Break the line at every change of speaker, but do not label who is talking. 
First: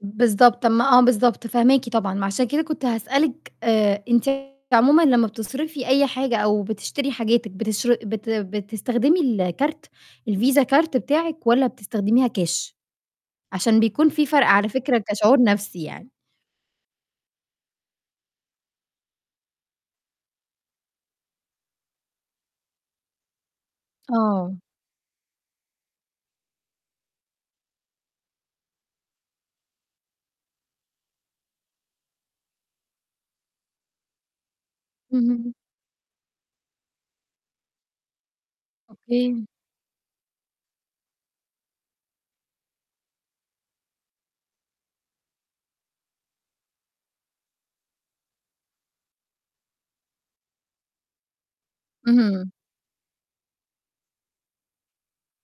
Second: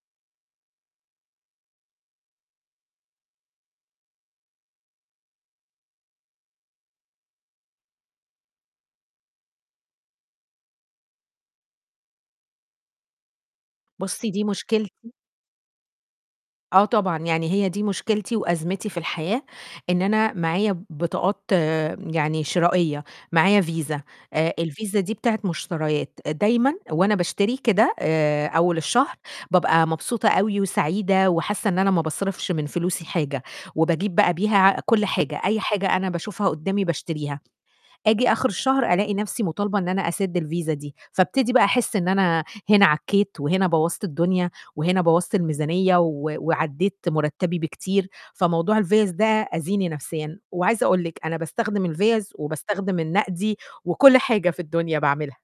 بالضبط، ما آه بالضبط فاهماكِ طبعًا، ما عشان كده كنت هاسألِك آآ أنتِ عمومًا لمّا بتصرفي أي حاجة أو بتشتري حاجاتِك بتشر بت بتستخدمي الكارت الفيزا كارت بتاعِك، والّا بتستخدميها كاش؟ عشان بيكون في
بُصّي دي
فَرْق على فكرة
مشكلتي
كشعور نفْسي يعني.
آه طبعًا يعني هي دي مشكلتي وأزمتي في الحياة، إن أنا معايا بطاقات يعني شرائية، معايا فيزا آآ
آه.
الفيزا دي بتاعة مشتريات، دايمًا وأنا باشتري كده آآ أول الشهر، بابقى مبسوطة أوي وسعيدة وحاسّة إن أنا ما باصرفش من فلوسي حاجة، وباجيب بقى بيها كلّ حاجة
اهم.
أي حاجة أنا باشوفها قدَّامي باشتريها، آجي آخر الشهر ألاقي نفْسي
أوكي.
مطالبة إن أنا أسد الفيزا دي، فابتدي بقى أحس إن أنا هنا عكّيت وهنا بوَّظت الدنيا، وهنا بوَّظت الميزانية، و وعدِّيت مرتّبي بكتير، فموضوع الفِيَز ده آذيني نفْسيًا، وعايزة أقول لكِ أنا باستخدم الفِيَز
اهم.
وباستخدم النقدي، وكلّ حاجة في الدنيا باعملها.